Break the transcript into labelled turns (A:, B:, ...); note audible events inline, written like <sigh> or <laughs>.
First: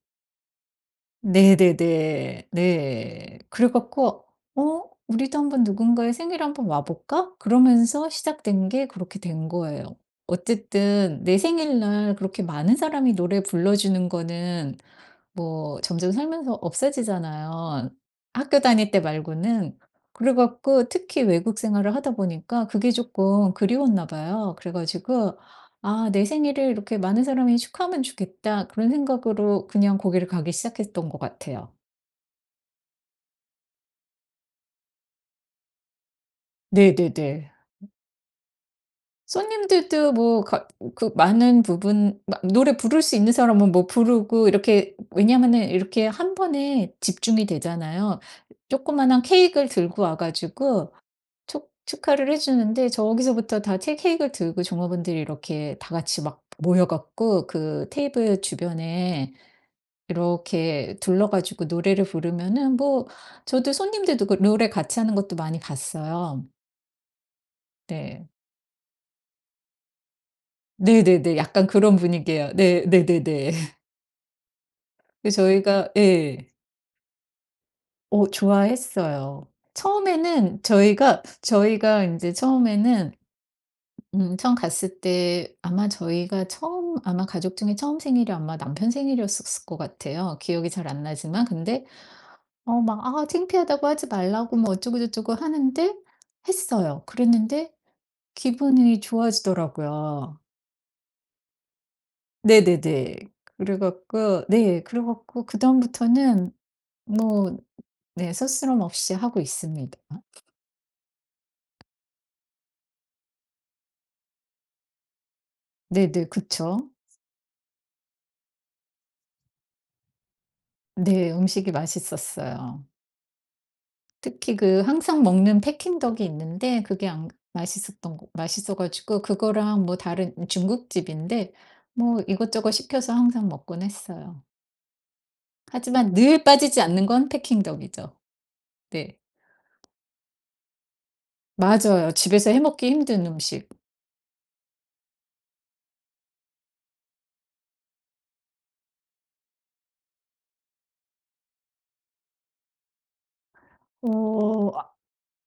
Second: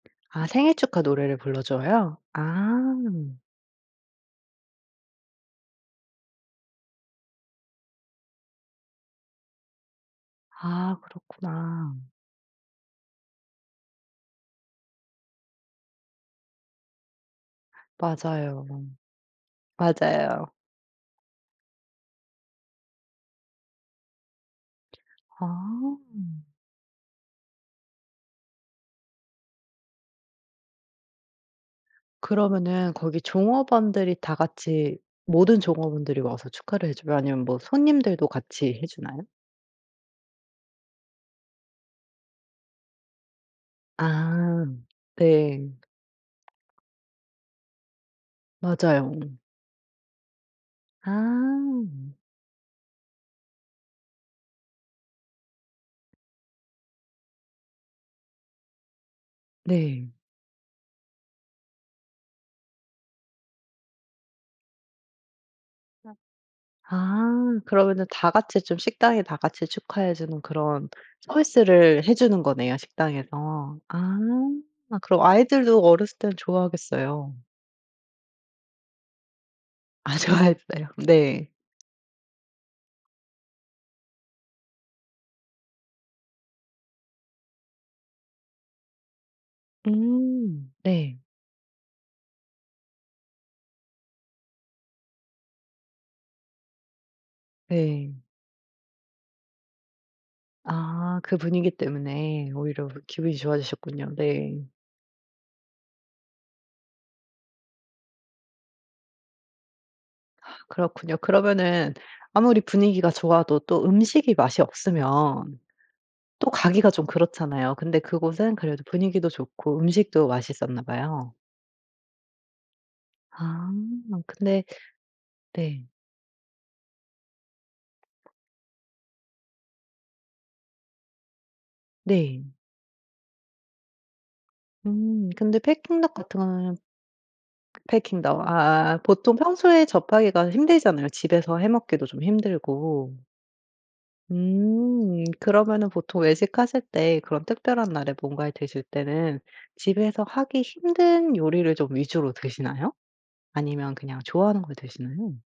A: 아 생일 축하 노래를 불러줘요?
B: 네네네.
A: 아.
B: 네. 그래 갖고 '어 우리도 1 번 누군가의 생일에 1 번 와 볼까?' 그러면서 시작된 게 그렇게 된 거예요.
A: 아
B: 어쨌든 내
A: 그렇구나.
B: 생일날 그렇게 많은 사람이 노래 불러주는 거는 뭐 점점 살면서 없어지잖아요 학교
A: 맞아요.
B: 다닐 때 말고는. 그래
A: 맞아요.
B: 갖고 특히 외국 생활을 하다 보니까 그게 조끔 그리웠나 봐요. 그래 가지고
A: 아.
B: '아 내 생일을 이렇게 많은 사람이 축하하면 좋겠다.' 그런 생각으로 그냥 거기를 가기 시작했던 것 같아요.
A: 그러면은 거기 종업원들이 다 같이 모든 종업원들이 와서 축하를 해 주나요? 아니면
B: 네네네.
A: 뭐 손님들도 같이 해 주나요?
B: 손님들도 뭐 가 그 많은 부분 마 노래 부를 수 있는 사람은 뭐 부르고
A: 아
B: 이렇게 왜냐하면은
A: 네.
B: 이렇게 한번에 집중이 되잖아요.
A: 맞아요.
B: 조그마한 케익을 들고 와 가지고, 축
A: 아.
B: 축하를 해 주는데 저기서부터 다 채 케익을 들고 종업원들이 이렇게 다 같이 막 모여 갖고 그 테이블 주변에
A: 네.
B: 이렇게 둘러 가지고 노래를 부르면은 뭐 저도 손님들도 그 노래 같이 하는 것도 많이
A: 아
B: 봤어요.
A: 아 그러면은
B: 네.
A: 다같이 좀 식당에 다같이 축하해 주는 그런
B: 네네네 약간 그런
A: 서비스를 해 주는
B: 분위기예요.
A: 거네요
B: 네 네네네.
A: 식당에서.
B: <laughs>
A: 아 그럼
B: 그래서
A: 아이들도
B: 저희가
A: 어렸을 때
B: 예.
A: 좋아하겠어요.
B: 어 좋아했어요.
A: 아
B: 처음에는
A: 좋아했어요.
B: 저희가,
A: 네.
B: 저희가 인제 처음에는 음 처음 갔을 때 아마 저희가 처음 아마 가족 중에 처음 생일이 아마 남편 생일이었었을 것 같아요 기억이
A: 음
B: 잘 안
A: 네.
B: 나지만. 근데 어 막 아 창피하다고 하지 말라고 뭐 어쩌고저쩌고 하는데 했어요. 그랬는데
A: 네.
B: 기분이 좋아지더라고요.
A: 아 그 분위기 때문에 오히려
B: 네네네.
A: 기분이
B: 그래
A: 좋아지셨군요.
B: 갖고
A: 네.
B: 네 그래 갖고 그다음부터는 뭐 네 스스럼없이 하고 있습니다.
A: 그렇군요. 그러면은 아무리 분위기가 좋아도 또 음식이 맛이 없으면,
B: 네네
A: 또
B: 그쵸.
A: 가기가 좀 그렇잖아요. 근데 그곳은 그래도 분위기도 좋고 음식도 맛있었나
B: 네
A: 봐요.
B: 음식이 맛있었어요.
A: 아
B: 특히
A: 근데
B: 그 항상 먹는
A: 네.
B: Peking duck이 있는데 그게 안 맛있었던거 맛있어 가지고 그거랑 뭐 다른 중국집인데 뭐
A: 네.
B: 이것저것 시켜서 항상 먹곤 했어요.
A: 음 근데 Peking
B: 하지만
A: duck 같은
B: 늘
A: 거는
B: 빠지지 않는 건 Peking duck이죠.
A: Peking duck 아
B: 네.
A: 보통 평소에 접하기가 힘들잖아요 집에서 해 먹기도
B: 맞아요.
A: 좀
B: 집에서 해 먹기
A: 힘들고.
B: 힘든 음식.
A: 음 그러면은 보통 외식하실 때 그런 특별한 날에 뭔가를 드실 때는 집에서 하기 힘든 요리를 좀 위주로 드시나요? 아니면 그냥 좋아하는
B: 어어
A: 걸
B: 아
A: 드시나요?